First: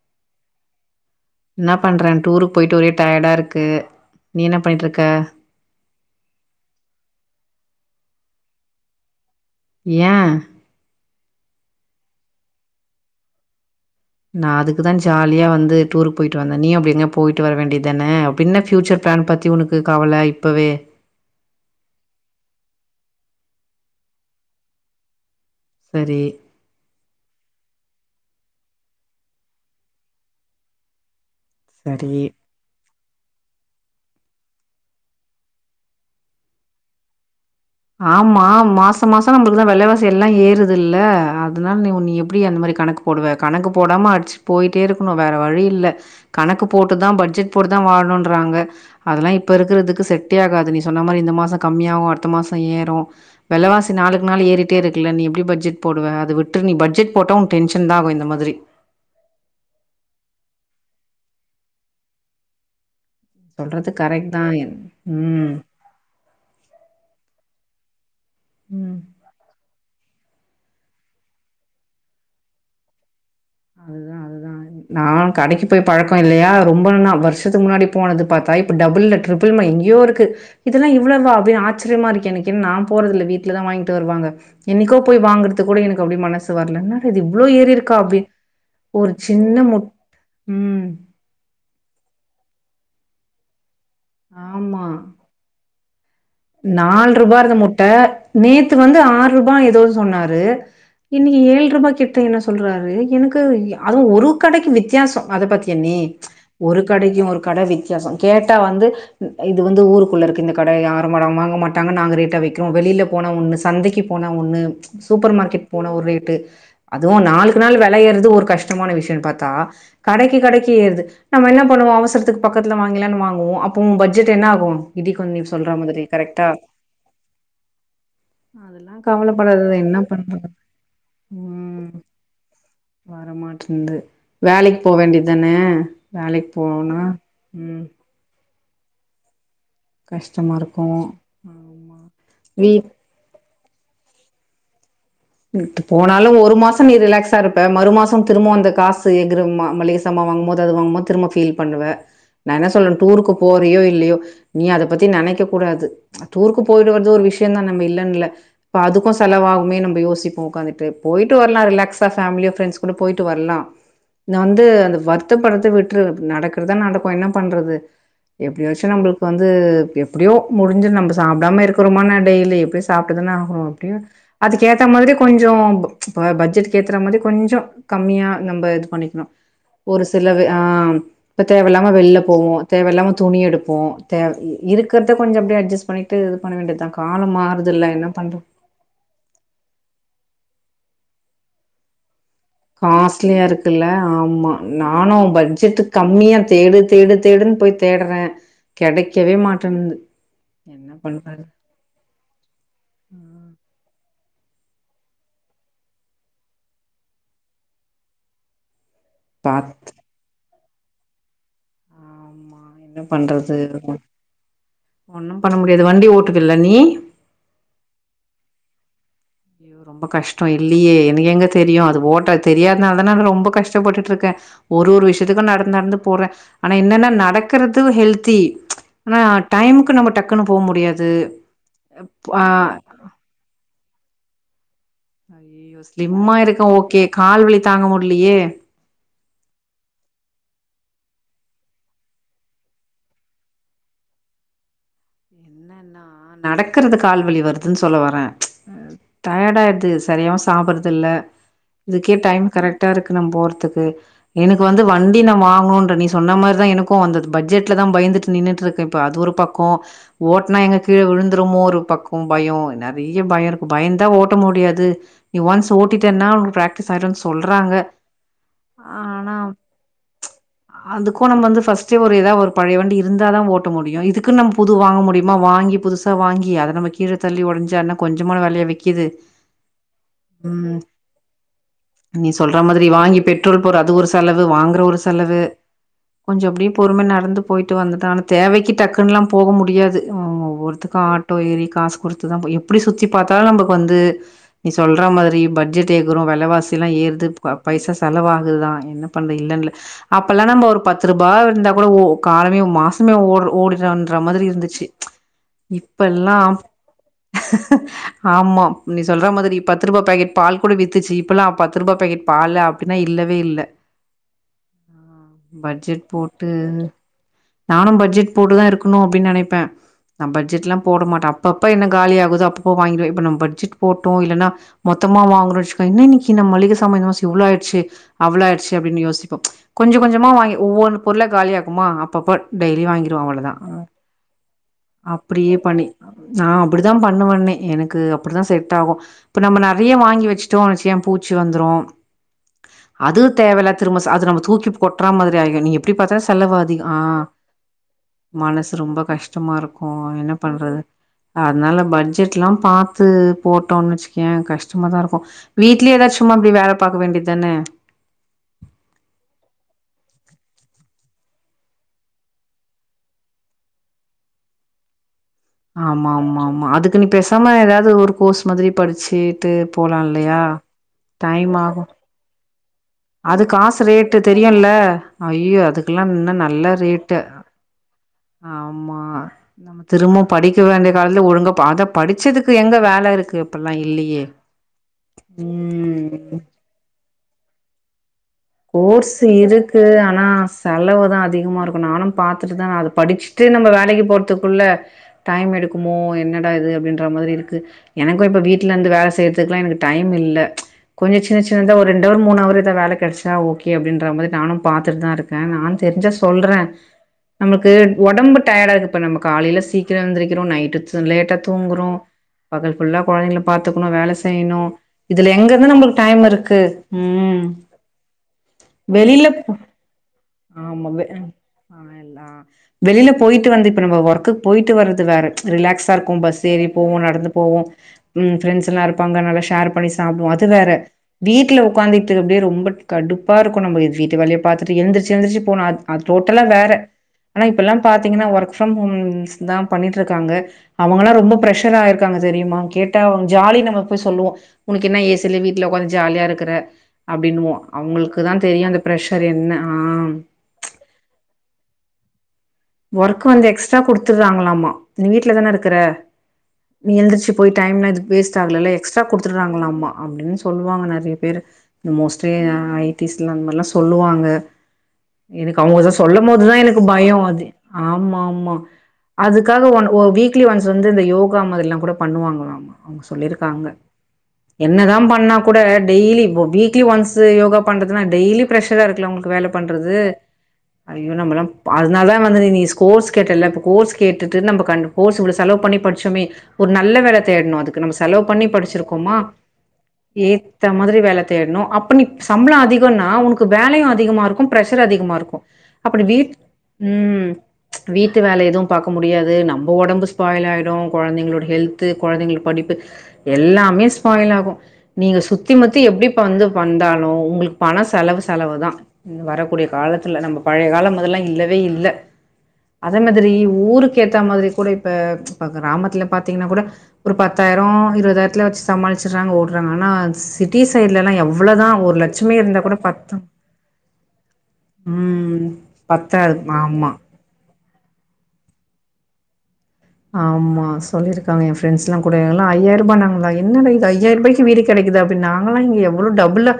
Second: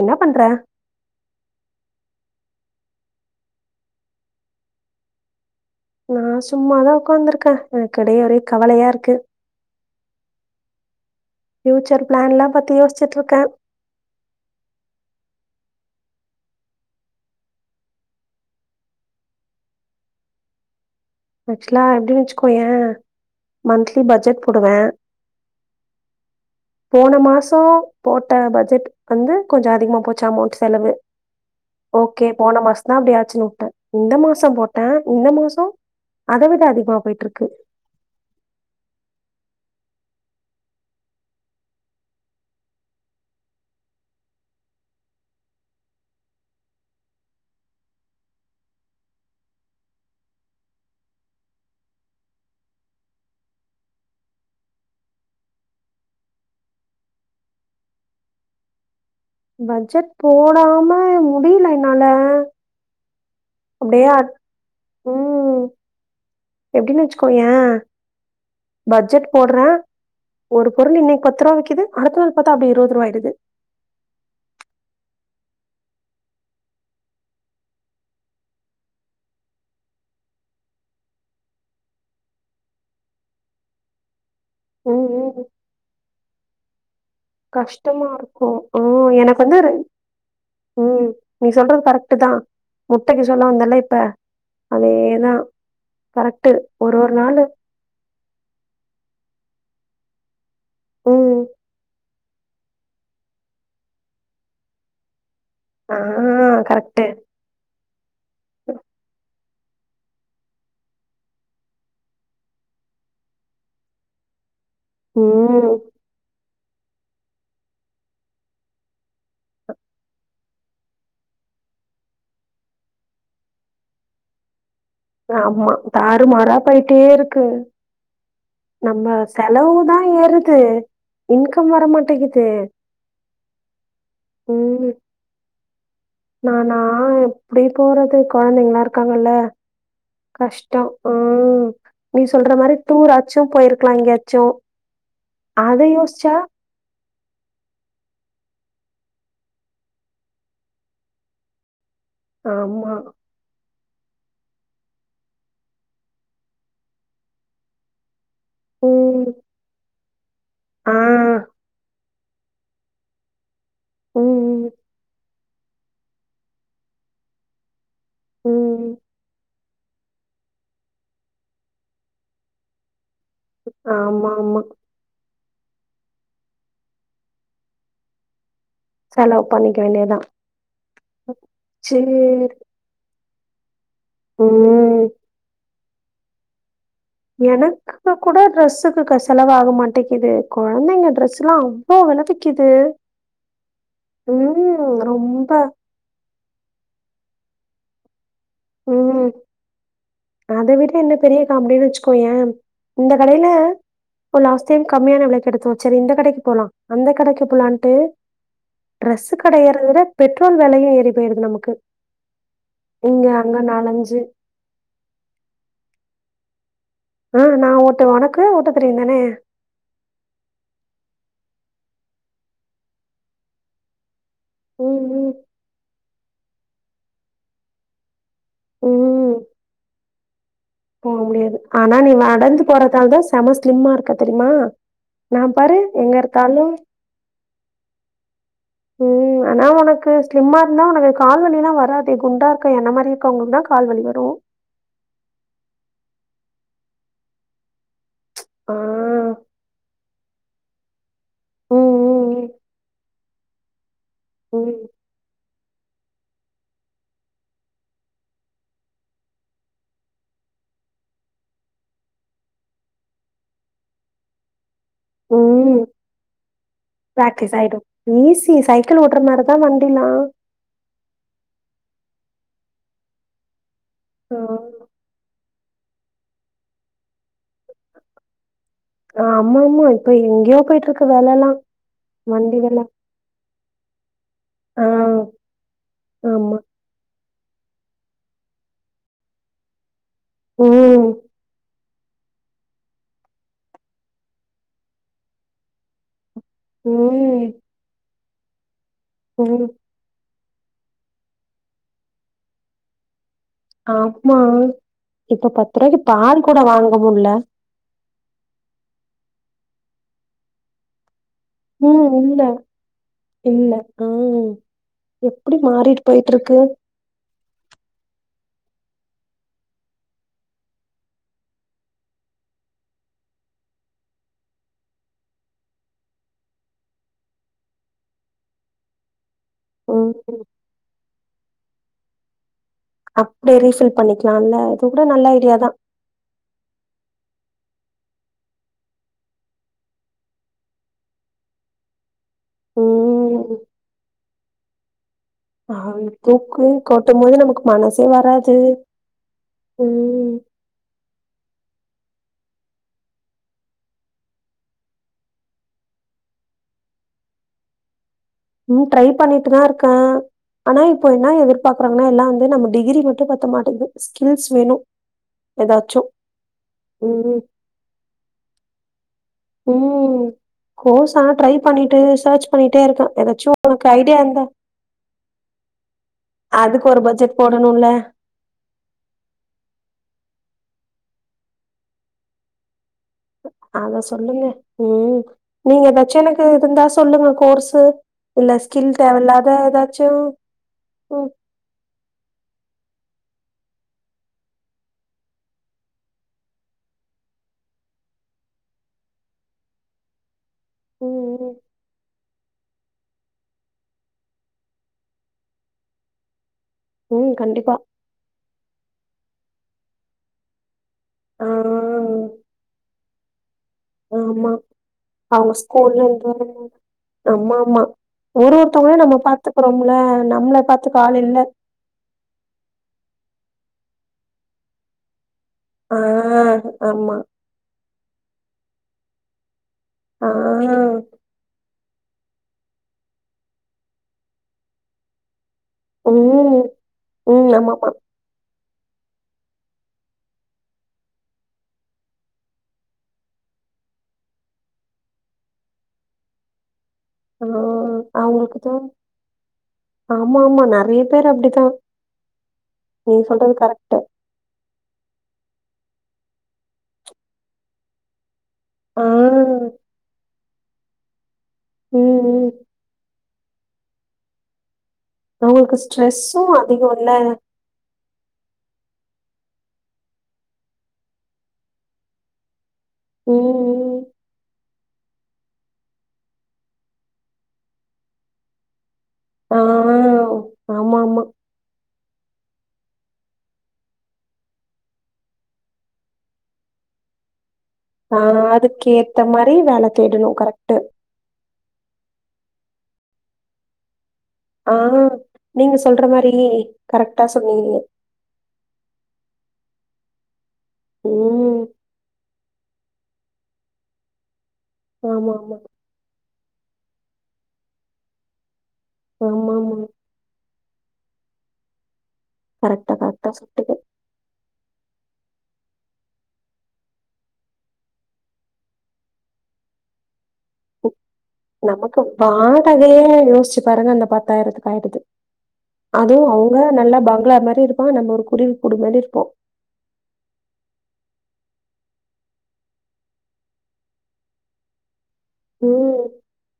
என்னா பண்ற என்ன பண்றே டூருக் போயிட்டு ஒரே டயடா இருக்கு நீ என்ன பண்ணிட் இருக்க நா சும்மாதா உக்காந்திருக்க எனக் [unintelligible] ஒரே கவலையா இருக்கு யே பியூச்சர் பிளான்ல்லா பத்தி யோச்சுட்டு இருக்கே நா அதுக்குதா ஜாலியா வந்து டூருக்கு போயிட்டு வந்தே நீயு அப்டி எங்கய போயிட்டு வர வேண்டியதுதானே அப்டின்ன ஃபியூச்சர் பிளான் பத்தி உனக்கு கவல இப்பவே ஆக்சுவலா எப்டி வச்சுக்கோய மந்திலி பட்ஜெட் போடுவ சரி போன மாசோ போட்ட பட்ஜெட் வந்து கொஞ்சம் அதிகமா போச்சு அமௌண்ட் செலவு சரி ஓகே போன மாஸ் அதா அப்டி ஆச்சுன்னு வுட்டே இந்த மாசம் போட்டே இந்த மாசம் அத விட அதிகமா போயிட்ருக்கு ஆமா மாச மாசம் நம்மளுக்குதா வெலவாசி எல்லாம் ஏறுது இல்ல அதனால நீ உ நீ எப்டி அந்த மாரி கணக்கு போடுவே கணக்கு போடாம அடிச்சுட்டு போயிட்டே இருக்கணு வேற வழி இல்ல கணக்கு போட்டுதா பட்ஜெட் போட்டுதா வாழணும்ன்றாங்க அதெல்லாம் இப்ப இருக்கிறதுக்கு செட்டே ஆகாது நீ சொன்ன மாரி இந்த மாசம் கம்மியாகும் அடுத்த மாச இப்ப ஏறும் வெலவாசி நாளுக்கு நாள் ஏறிட்டே இருக்குல நீ எப்டி பட்ஜெட் போடுவ அத விட்ரு நீ பட்ஜெட் போட்ட உன் டென்ஷன் தா ஆகும் இந்த மாத்ரி பட்ஜெட் போடாம முடியில என்னால சொல்றது அப்படியே கரெக்ட் அட்- தா என் உம் எப்டின்னு வச்சுக்கோயே ம். பட்ஜெட் போட்றே ஒரு பொருள் இன்னைக்கு பத்து ரூபா விக்குது அடுத்த நாள் பாத்தா அப்டி இருவது ரூபா ஆயிடுது. அதுதா அதுதா நா கடைக்கு போய் பழக்கொ இல்லையா ரொம்ப நா வருஷத்துக்கு முன்னாடி போனது பாத்தா இப்ப டபுள் இல்ல ட்ரிபிள்மா எங்கேயோ இருக்கு இதெல்லா இவ்வளவா அப்டினு ஆச்சரியமா இருக்கே எனக்கு என்னா நா போறதில்ல வீட்டுலதா வாங்கிட்டு வருவாங்க என்னைக்கோ ம், போய் ம். வாங்குறக்கு கூட எனக் அப்டி மனசு வரலங்க இது இவ்ளோ ஏறி இருக்கா அப்டி ஒரு உம் எனக்கு சின்ன வந்து ஒரு முட் ம் நீ சொல்றது கரெக்ட் தா. முட்டக்கு சொல்ல வந்தல்ல இப் ப்ப ஆமா அதேதா நால் ரூபா இருந்த முட்ட நேத்து வந்து ஆறு ரூபா ஏத் தோ சொன்னாரு இனிக்கி ம். ஏழ் ரூபாய்க்கி எப் இப்ப என்னா சொல்றாரு எனக்கு அதுவும் ஒரு கடைக்கு வித்தியாசம் அத பத்திய நீ ஆ ஒரு கரெக்ட்டு. கடக்கியு ஒரு கட வித்தியாசம் கேட்டா வந்து இது வந்து ஊருக்குள்ள இருக்க கடையா வரமாடம் வாங்க மாட்டாங்க நாங்கள் ரேட்டாக வைக்கிறோம் வெளியில் போனாலும் சந்தைக்கு போனாலும் ஒன்னு சூப்பர் மார்க்கெட் ம். போன ஒரு ரேட்டு அதுவும் நாளுக்கு நாள் விலை ஏறுது ஒரு கஷ்டமான விஷயம்னு பாத்தா கடைக்கு கடைக்கு ஏறுது நம்ம என்ன பண்ணிவோம் அவசரத்துக்கு பக்கத்துல வாங்கலானு வாங்குவோம் அப்போ பட்ஜெட் என்ன ஆகு எதுக்குமே [unintelligible] சுமாரா போயிட்டே இருக்கு அதெல்லாம் நம்ம கவலைப்படாதே செலவு என்ன தான் பண்றது ஏறுது. இன்கம் வர உம் மாட்டேங்குது. வரமாட்டனது வேலைக்கு ம். போக வேண்டியதான வேலைக்கு நானா போனா எப்படி ம் போறது கொழந்தைங்க நாற்கார்களா கஷ்டமா இருக்கு கஷ்டம் உஹம் ஆமா நீ சொல்ற மாதிரி வீட் டூராச்சு ட்ரிப் போயிருக்கலாம் எங்கயாச்சு த்து போனாலு ஒரு மாசோ நீ ரிலாக்ஸ் இருப்ப மறு மாசம் திரும்ப அந்த காசு எகுறும் மளிகை சாமான் வாங்கும்போது அதனால திரும்ப பீல் பண்ணுவ நான் என்ன ஆமா. சொல்லுவேன் டூருக்கு போறியோ இல்ல நீ அதை பத்தி நினைக்க கூடாது டூருக்கு போறது ஒரு விஷயம்தா நம்ப இல்லன்ல்ல இப்ப அதுக்கும் ம். செலவாகுமே நம்ம யோசி இப்போம் வந்துட்டு ஆ போயிட்டு வரலாம் ரிலாக்ஸ் அப் ஃபேமிலியா ஃப்ரெண்ட்ஸ் கூட போயிட்டு வரலாம் நான் வந்து ம் அந்த வர் பத்து படத்து விட்று நடக்குறதான் நடக்கும் என்ன பண்றது எட்டு வருஷ ம் நம்மளுக் வந்து எப்படியோ முடிஞ்ச நம்ம சாப்பிடாம இருக்கிறமோ நா டெய்லி எப்பயோ சாப்ப எதனா ஆகும் அப்படி ஆமா ஆமா அதுக்கு ஏத்த மாதிரி கொஞ்சம் இப்போ பட்ஜெட் ஏத்துற மாதிரி கொஞ்சம் கம்மியா நம்ம. பண்ணிக்கணும் செலவு பண்ணிக்க ஒரு வேண்டியதான் சில அ தேவையில்லாம சரி வெளில போவோம் தேவையில்லாம துணி எடுப்போம் பேர் ம் இருக்கிறத கொஞ்ச அப்படியே அட்ஜஸ் பண்ணிட்டு பண்ணா வேண்டியதா காலம் மாறுதுல்ல என்ன ஒருக்க கூட பண்ற டிரஸ்ஸுக்கு செலவாக மாட்டேங்குது இது கொழந்தைங்க டிரஸ்லாம் அவ்வள விலைக்கி காஸ்லியா இருக்குல ஆமா ம் நானும் என் ரொம்ப பட்ஜெட்டுக்கு கம்மியா தேடு தேடு தேடுன் போய் தேடறேன் உம் அதை விட என்ன பெரிய காமெடினு வச்சுக்கோயேன் இந்த கடையில இப்போ லாஸ்ட் டைம் கம்மியான விலைக்கு எடுத்தோம் செரி இந்த கடைக்கு போலாம் அந்த கடைக்கு போலான்ட்டு ட்ரெஸு கடயேறது பாத் விட பெட்ரோ டீசல் வெலயும் ஏறி போயிறுது நமக் க்கு இங்க து அங்க நாலஞ்சு ஒன்னும் பண்ண முடியாது வண்டி ஓட்டுது இல்ல நீ ஆஹ் நா ஓட்டுவேன் உனக்கு ஓட்டத் தெரியும் தான ரொம்ப கஷ்டம் இல்லயே எனக்கு எங்க தெரியும் அது ஓட்ட தெரியாதுனால தான நா ரொம்ப கஷ்டப்பட்டுட்டு இருக்கேன் ஒரு ம் ஒரு ம் விஷயத்துக்கும் நடந்து நடந்து போறே ஆனா என்னன்ன நடக்கறது ஹெல்தி ஆனா டைமுக்கு நம்ம டக்குனும் போ முடியாது ஆனா நீ நடந்து போறதால தான் செம ஸ்லிம்மா இருக்க தெரிமா ஐய்யயோ ஸ்லிம்மா இருக்க ஓக்கே கால்வலி தாங்க முடிலயே உம் ஆனா உனக்கு ஸ்லிம்மா இருந்தா உனக்கு கால்வலிலாம் வராதே குண்டா இருக்க என்ன மாரி இருக்கவங்களுக்கு தான் கால்வலி வரும் நடக்கறது கால்வலி வருதுன்னு சொல்ல வரேன் ஆ ச் டயர்ட் ஆயிடுது சரியாவும் சாப்றதில்ல ம் இதுக்கே டைம் ம் கரெக்டா இருக்கு நா போற த்துக்கு எனக்கு ம் வந்து ம் வண்டி நா வா ங்கனுன்டு நீ சொன்ன மாரிதா எனக்கு வந்தது பட்ஜெட்லதா பயந்துட்டு நின்னுட்டு இருக்கேன் இப்போ அது ஒரு பக்கோ ஓட்னா எங்க கீழ விழுந்துறுமோ ஒரு பக்கோ பயோ நெறைய பயோ இருக்கு பயந்தா ஓட்ட முடியாது நீ ஒன்ஸ் ம் ஓட்டிட்டேன்னா உனக்கு பிராக்டிஸ் ஆயிருன்னு பிராக்டிஸ் சொல்றாங்க ஆயிடு ஈஸி சைக்கிள் ஓட்டுற ஆனா மாரிதா வண்டிலா அதுக்கும் நம்ம வந்து ஃபர்ஸ்ட் ஒரு எதாவது ஒரு பழைய வண்டி இருந்தாதா ஓ ட்ட முடியு ஆ இதுக்குன்னு நம்ம புது வாங்க முடியுமா வாங்கி புதுசா வாங்கி அத நம்ம கீழ தள்ளி ஒடன்ச்சனா கொஞ்சமான வெலயா வி க்கிது ஆமா ஆமா இப்ப எங்கேயோ ம் போயிட்டு இருக்கு வெலலா நீ வண்டி சொல்ற வெல மாதிரி வாங்கி பெட்ரோல் போற அது ஒரு செலவு வாங்குற ஆ ஒரு செலவு கொஞ்சம் ஆமா அப்டி பொறும நடந்து போயிட்டு வந்துட்டா ஆனா தேவைக்கு டக்குன்லாம் போவ முடியாது இதுக்கா ம் ஆட்டோ ஏறி காசு குடுத்துதான் புரியு எப்டி சுத்தி பாத்தாலும் நமக்கு வந்து நீ சொல்ற மாரி பட்ஜெட் எகிறும் வெ வெல வாசிலா ஏறுது ம் ப பைசா செலவா இதெல்லா என்ன பண்ண ம் இல்லன்ல அப் இப்பல்லாம் நம்ப ஒரு பத்து ரூபா இருந்தா கூட ஒரு காலமே மாசமே ஓடும் ஆமா இப்ப பாத் இப்பல்லா [unintelligible] ஆமா நீ சொல் அ மாதிரி பத்து ரூபா பாக்கெட் பால்கூட வித்துச்சி இப்பல்லாம் பத்து ரூபாய் ம். பேக்கெட் இல்ல, பால் அப்படின்னா இல்லவே இல்ல எப்படி மாறிட்டு பட்ஜெட் போயிட்டு போட்டு இருக்கு. நானும் பட்ஜெட் போட்டுதான் இருக்கணும் அப்படின்னு நினைப்பேன் நான் பட்ஜெட்ல்லா போட மாட்டே அப்ப அப்ப என்ன காலி ஆகுதோ அப்போ அப்போ வாங்கி வைப்பேன் இப்ப நம் பட்ஜெட் போட்டோ இல்லன்னா மொத்தமா வங்குரோ வச்சுகோ என்ன இன்னைக்கு நம் மளிக சாமான் செலவு இவ்ளோ ஆயிடுச்சு அவ்ள ஆயிச்சு அப்படின்னு யோசிப்போம் கொஞ்ச கொஞ்சமாக ம். வாங்கி ஒவ்வொன்னு பொருள காலியாக்குமா அப்பப்ப டெய்லி அப்படியே ரீபில் பண்ணிக்கலாள அதவிட அப்பிடியே பண்ணி நான் அப்பிடி தான் பண்ணுவனே எனக்கு அப்படித்தான் செட் ஆகும் இப்ப நம்ம நறைய வாங்கி வச்சுட்டோம்ச்ச பூச்சி வந்துரும் அது ம். தேவயில்ல திரும சார்ஜர அவுங்க தூக்கி போட்டுட்டு [unintelligible] நீ அ எப்படி பாத்த செலவு தூக்கு அதிகம் ஆஹ் கொட்டும்போது நமக்கு மனசே வராது. மனசு ரொம்ப கஷ்டமா இருக்கும் ஓ ம். என்ன பண்றது அதனால பட்ஜெட்ல்லாம் பாத்து போட்டோம்ன்னு வச்சுக்கயே கஷ்டமாாதான் இருக்கும் வீட்லயே ஏதாச்சும் சும்மா அப்பிடி வேல பாக்க வேண்டியதுதானே உம் ட்ரை பண்ணிட்டு தான் இருக்கேன் ஆனா இப்போ என்ன எதிர்பாக்கறாங்கன்னா எல்லா வந்து நம்ம டிகிரி மட்டும் பத்த மாட்டேங்குது ஸ்கில்ஸ் வேணும் ஏதாச்சும். ஆமா ஆமா ஆமா அதுக்கு நீ பேசாம ஏதாவது ஒரு கோர்ஸ் மாதிரி படிச்சு ஓ கோர்ஸா ட்ரை டைம் ஆகு பண்ணிட்டு சர்ச் பண்ணிட்டே இருக்கேன். அது ஏதாச்சும் காசு உனக்கு ஐடியா ரேட்டு இருந்தா தெரியும்ல ஐயோ அதுக்கெல்லா இன்ன நல்ல அதுக்கு ஒரு ரேட்டு பட்ஜெட் போடணும்ல. ஆமா நம்ம திரும்ப படிக்க வேண்டிய காலத்தில ஒழுங்க ப அத படிச்சதுக்கு எங்க வேற அத சொல்லுங்க உம் நீங்க எதாச்சு ம் எனக்கு இருந்தா சொல்லுங்க கோர்ஸு இல்ல ஸ்கில் கோர்ஸ் தேவயில்லாத இருக்கு ஏதாச்சு ஆனா செலவுதான் ம் அதிகமா இருக்கும் நானும் பாத்துட்டு தான் அது படிச்சுட்டு நம்ம வேலைக்கு போறதுக்குள்ள டைம் எடுக்குமோ என்னடா இது அப்படின்ற மாதிரி இருக்கு எனக்கும் இப்ப வீடல இருந்து வேலை செய்யறதுக்குல்லா எனக்கு டைம் இல்ல ம் கொஞ்சோ சின்ன ம் சின்னதா ஒரு ரெண்டுஅவர் மூணுஅவர் ஏத வேல கிடைச்ச த்த ஓகே அப்படின்ற மாதிரி நானும் பாத்துட்டு தான் இருக்கேன் நான் தெரிஞ்சா சொல்கிறேன் ம் நம்மக்கு கண்டிப்பா உடம்பு டயர்ட ஆகு இப்ப நம்ம காலையில சீக்கிரம் எந்திரிக்கிறோம் நைட் த்து லேட்டா ஆ தூங்குறோம் பகல் ஃபுள்ள குழந்தை பாாரத்துக்கணும் வேலை ஆமா செய்யணும் இதுல எங்க அவங்க இருந்து ஸ்கூல்ல நம்மளுக்கு டைம் இருந்து வரும் இருக்கு உம் உம் ஆமா ஆமா ஒரு ஒருத்தவங்களையும் நம்ம பாத்துக்கிறோம்ல நம்மளை ஆமா பாத்துக்க வெ ஆள் இல்ல ஆ எல்லா வெளில போயிட்டு வந்து இப்ப நம்ம ஒர்க்குக்கு போயிட்டு வறது வேற ரிலாக்ஸா ஆ இருக்கும் பஸ் ஏறி போவோம் ஆமா நடந்து போவோம் ம் ஃப்ரெண்ஸ்லாம் இருப்பாங்க நல்லா ஷேர் பண்ணி ஆ சாப்டுவோம் அது வேற வீட்ல உக்காந்துட் அப்டியே ரொம்ப ட் கடுப்பாருக்கு நம்ம இது வீட்டு வேலைய பாத்துட்டு எழுந்திரிச்சு எழுந்திரிச்சு போனா அது டோட்டலா ம் வேற ஆனா ம் இப்பல்லா ஆமாமா பாத்தீங்கன்னா ஒர்க் ஃப்ரம் ஹோம்ஸ் தான் பண்ணிட்ருக்காங்க அவங்கல்லா ரொம்ப ப்ரெஷர் ஆ இருக்காங்க தெரியுமா கேட்டா அவங்க ஜாலி நம்ம போய் சொல்லுவோ உனக்கென்ன ஏசிலே வீட்ல உக்காந் ஜாலியா இருக்கற ஆ அப்டின்வோ அவுங்ளுக்குதான் தெரியு அவங்களுக்குதா அந்த ப்ரஷர் என்ன ஆ ஆமா ஆமா நெறைய பேர் அப்டிதா நீ ஒர்க் வந்து சொல்றது எக்ஸ்ட்ரா கரெக்ட்டு குடுத்துர்றாங்களாமா நீ வீட்லதான இருக் க்குற நீ எழுந்திரிச்சு போய் டைம்லா இது வேஸ் ஸா அதுலலே எக்ஸ்ட்ரா ஆ குடுத்துர்றாங்களாமா அப்டின்னு சொ சொல்லுவாங்க நெறைய பேரு இந்த ம் மோஸ்ட்லி ம் அ ஐடிஸ் ட்ல அந் மாரிலா சொல்லுவாங்க எனக்கு அவங்களுக்கு அவங்க அத ஸ்ட்ரெஸ்ஸு சொல்லும்போதுதா எனக்கு அதிகோ இல்ல பயோ அது ஆமா ஆமா அதுக்காக ஒன் ஒ வீக்லி ஒன்ஸ் வந்து இந்த யோகா மாரிலாங் கூட பண்ணுவாங்ளாமா அவுங் ம் சொல்லிருக்காங்க ம் என்னதா பண்ணா கூட டெய்லி இப்ப வீக்லி ஒன்ஸ் யோகா பண்றதுனா டெய்லி பிரெஷ்ஷராருக் துல அவுங்ளுக்கு வேல ஆ பண்றது ஆமா ஐய்யோ ஆமா நம்மலா அத நாள்தா வந்தது நீ ஸ்கோர்ஸ் கேட்டல இப்ப கோர்ஸ் கேட்டுட்டு நம்ம கண்டு கோர்ஸு இவ்ளோ செலவு பண்ணி படிச்சோமே ஒரு நல்ல வேல தேடணு அதுக் க்கு நம்ம ஆ செலவு பண்ணி அதுக்கு படிச்சிருக்கோமா ஏத்த மாரி வேல தேடணு ஏத்த கரெக்ட்டு மாதிரி வேல தேடணும் அப்ப நீ சம்பளம் அதிகம் க்குனா உனுக்கு வேலையு அதிகமாருக் ஆஹ் நீங்க சொல்ற மாரி கரெக்டா ம் சொன்னீங்க வீட்டு வேல எதுவு பாக்க முடியாது நம் ஒடம்பு ஃஸ்பாய்லாய் க்யோ கொழந்தைங்களோட ம் ஹெல்த்து கொழந்தைங்கள் படிப்பு க்கு எல்லாமே ஸ்பாயில்லாகு நீங்க ஆமா சுத்தி ஆமா முத்தி எப்டி ப வந்து வந்தாலு உங்களுக் பண செலவு செலவு தா இன்னு ஆமா வரக்கூடிய ஆமா காலத்துல நம்மொ பழைய காலமாதிரில்லா இல்ல வெயில்ல கரெக்டா அதே கரெக்டா மாதிரி சொன்னீங்க ஊருக்கேத்த மாதிரி கூட இப் ப்ப இப்ப கிராமத்துல பாத்தீங்கனா கூட ஒரு பத்தாயிரோ இருவதாயர்த்ல வெச்சு சமாளிச்சர்றாங்க ஓடுறாங்க ஆனா ஸ் நமக்கு இருந்தா கூட பத்து வாடகையே யோசிச்சு பாருங்க அந்த பத்தாயிரத்துக்காய்டுது ம் அ போ பத்தாது அவுங்க ஆமா நல்லா பங்ளா மாரி இருக் ப்போ நம்ம ஒரு குருவி கூடு மாரி இருக்கோ ஆமா சொல்லிருக்காங்க என் ஃப்ரெண்ட்ஸ்லா கூட எல்லா ஐயாய்ரூபானாங்களா, என்னடா இது ஐயாய்ரூபாய்க்கு வீடு கெடைக்குதா நாங்கெல்லா இங்க ம் எவ்ளோ டபுளா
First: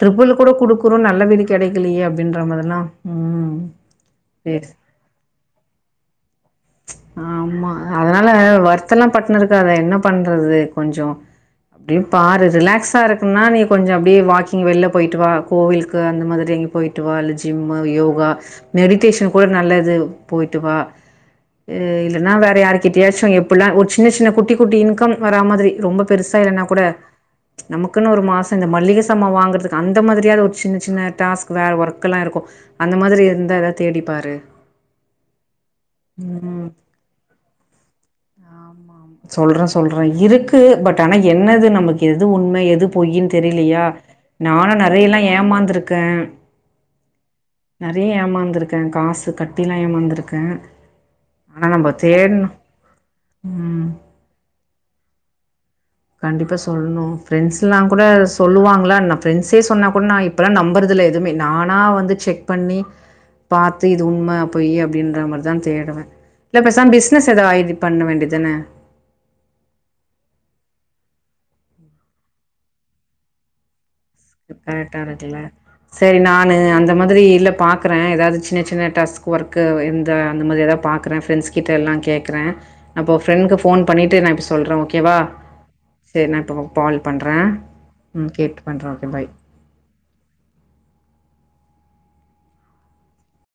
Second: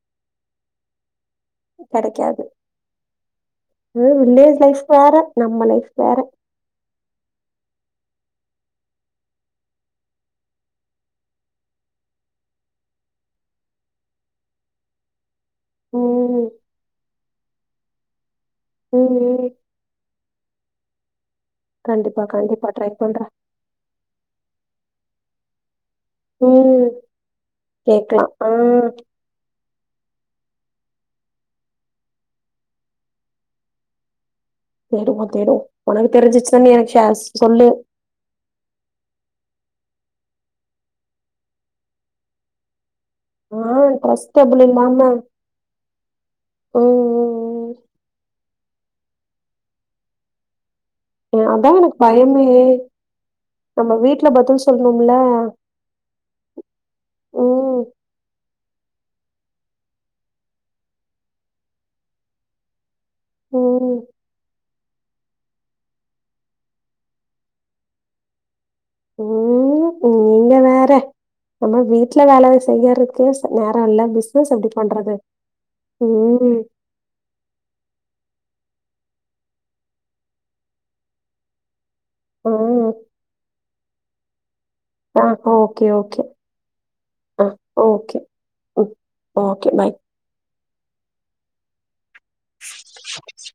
ட்ரிபிள் கூட குடுக்குறோ நல்ல வீ கெடைக்காது [unintelligible] வில்லேஜ் பேஸ் லைஃப் வேற நம்ம லைஃப் வேற ஆமா அதனால வருத்தல்லா பட்னு இருக்காத என்ன பண்றது கொஞ்சொ அப்டே பாரு ரிலாக்ஸா இருக்குன்னா நீ கொஞ்சொ அப்டே வாக்கிங் வெள்ள போய்ட்டு வா கோவில்க்கு அந்த ம் மாதிரி எங்க போய்ட்டு வா இல்ல ஜிம்மு யோகா ம் மெடிடேஷன் ம் கூட நல்லது போய்ட்டு வா ம் கண்டிப்பா, இல்லனா வேற கண்டிப்பா ட்ரை பண்றேன். யார்கிட்டயாச்சு எப்புட்ல்லா ஒர் சின்ன சின்ன குட்டி குட்டி இன்கம் வரா மாதிரி ரொம்ப பெருசா இல்லனா கூட ம். நமக்குன்னு ஒரு கேட்கலாம். ஆ மாசோ இந்த மள்ளிக சாமா வாங்கறதுக் அந்த மாதிரியாது ஒரு சின்ன சின்ன டாஸ்க் வே வொர்கெல்லா இருக்கு அந்த மாதிரி இருந்தா எதா தேடிப்பாரு தேடுவோ தேடு ஒனக்கு தெரிஞ்சுச்ன்னா எனக் ஷேர்ஸ் சொல்லு சொல்ற சொல்ற இருக்கு பட் ஆனா என்னது நமக் எது உண்ம எது பொய்யின் ஆ தெரீலியா ட்ரஸ்டபுள் நானு இல்லாம நெறையெல்லா ஏமாந்துருக்கே ம், அ றிய ஏமாந்துருக்க காசு கட்டில்லா ஏமாந்துருக்க அ அதா எனக்கு பயமே ம் நம்ம வீட் ல பதில் சொல்ணும்ல கண்டிப்பா சொல்ணு ஃப்ரெண்ட்ஸ்லா கூட சொல்லுவாங் ப்பல்லா நா ஃப்ரெண்ட்ஸே சொன்னா கூட நா இப்பல்லா நம்பறதில்ல எதுமே நானா வந்து செக் பண்ணி பாத்து ம், இது உண்ம பொய்யி அப் டின்ற மார்தா தேடுவ இல்ல பெசாம் பிஸ்னஸ் எதாவ் ஐ பண்ண வேண்டிதான ம் நீங்க வேற நம்ம வீட்ல வேல செய்யறக்கே சே நேரோ இல்ல பிசினஸ் எப்படி பண்றது? [unintelligible] செரி நானு ம். அந்த மாதிரி இல்ல பாக்குற எதாது ச் சின்ன சின்ன டஸ்க்கு ஒர்க்கு இந்த அந்த மாரி எதா பாக்கற ஃப்ரெண்ட்ஸ்கிட்ட எல்லா கேக்கறே ஆ. அப்ப ஃப்ரெண்க்கு ஃபோன் பண்ணிட்டு [unintelligible] சொல்ற ஓகேவா ஆ. Okay, okay. சேர் நா இப்ப பால் பண்றே ஆ. ஓகே. ம் கேட்டு ம். பண்றே பாய் ஓகே பாய்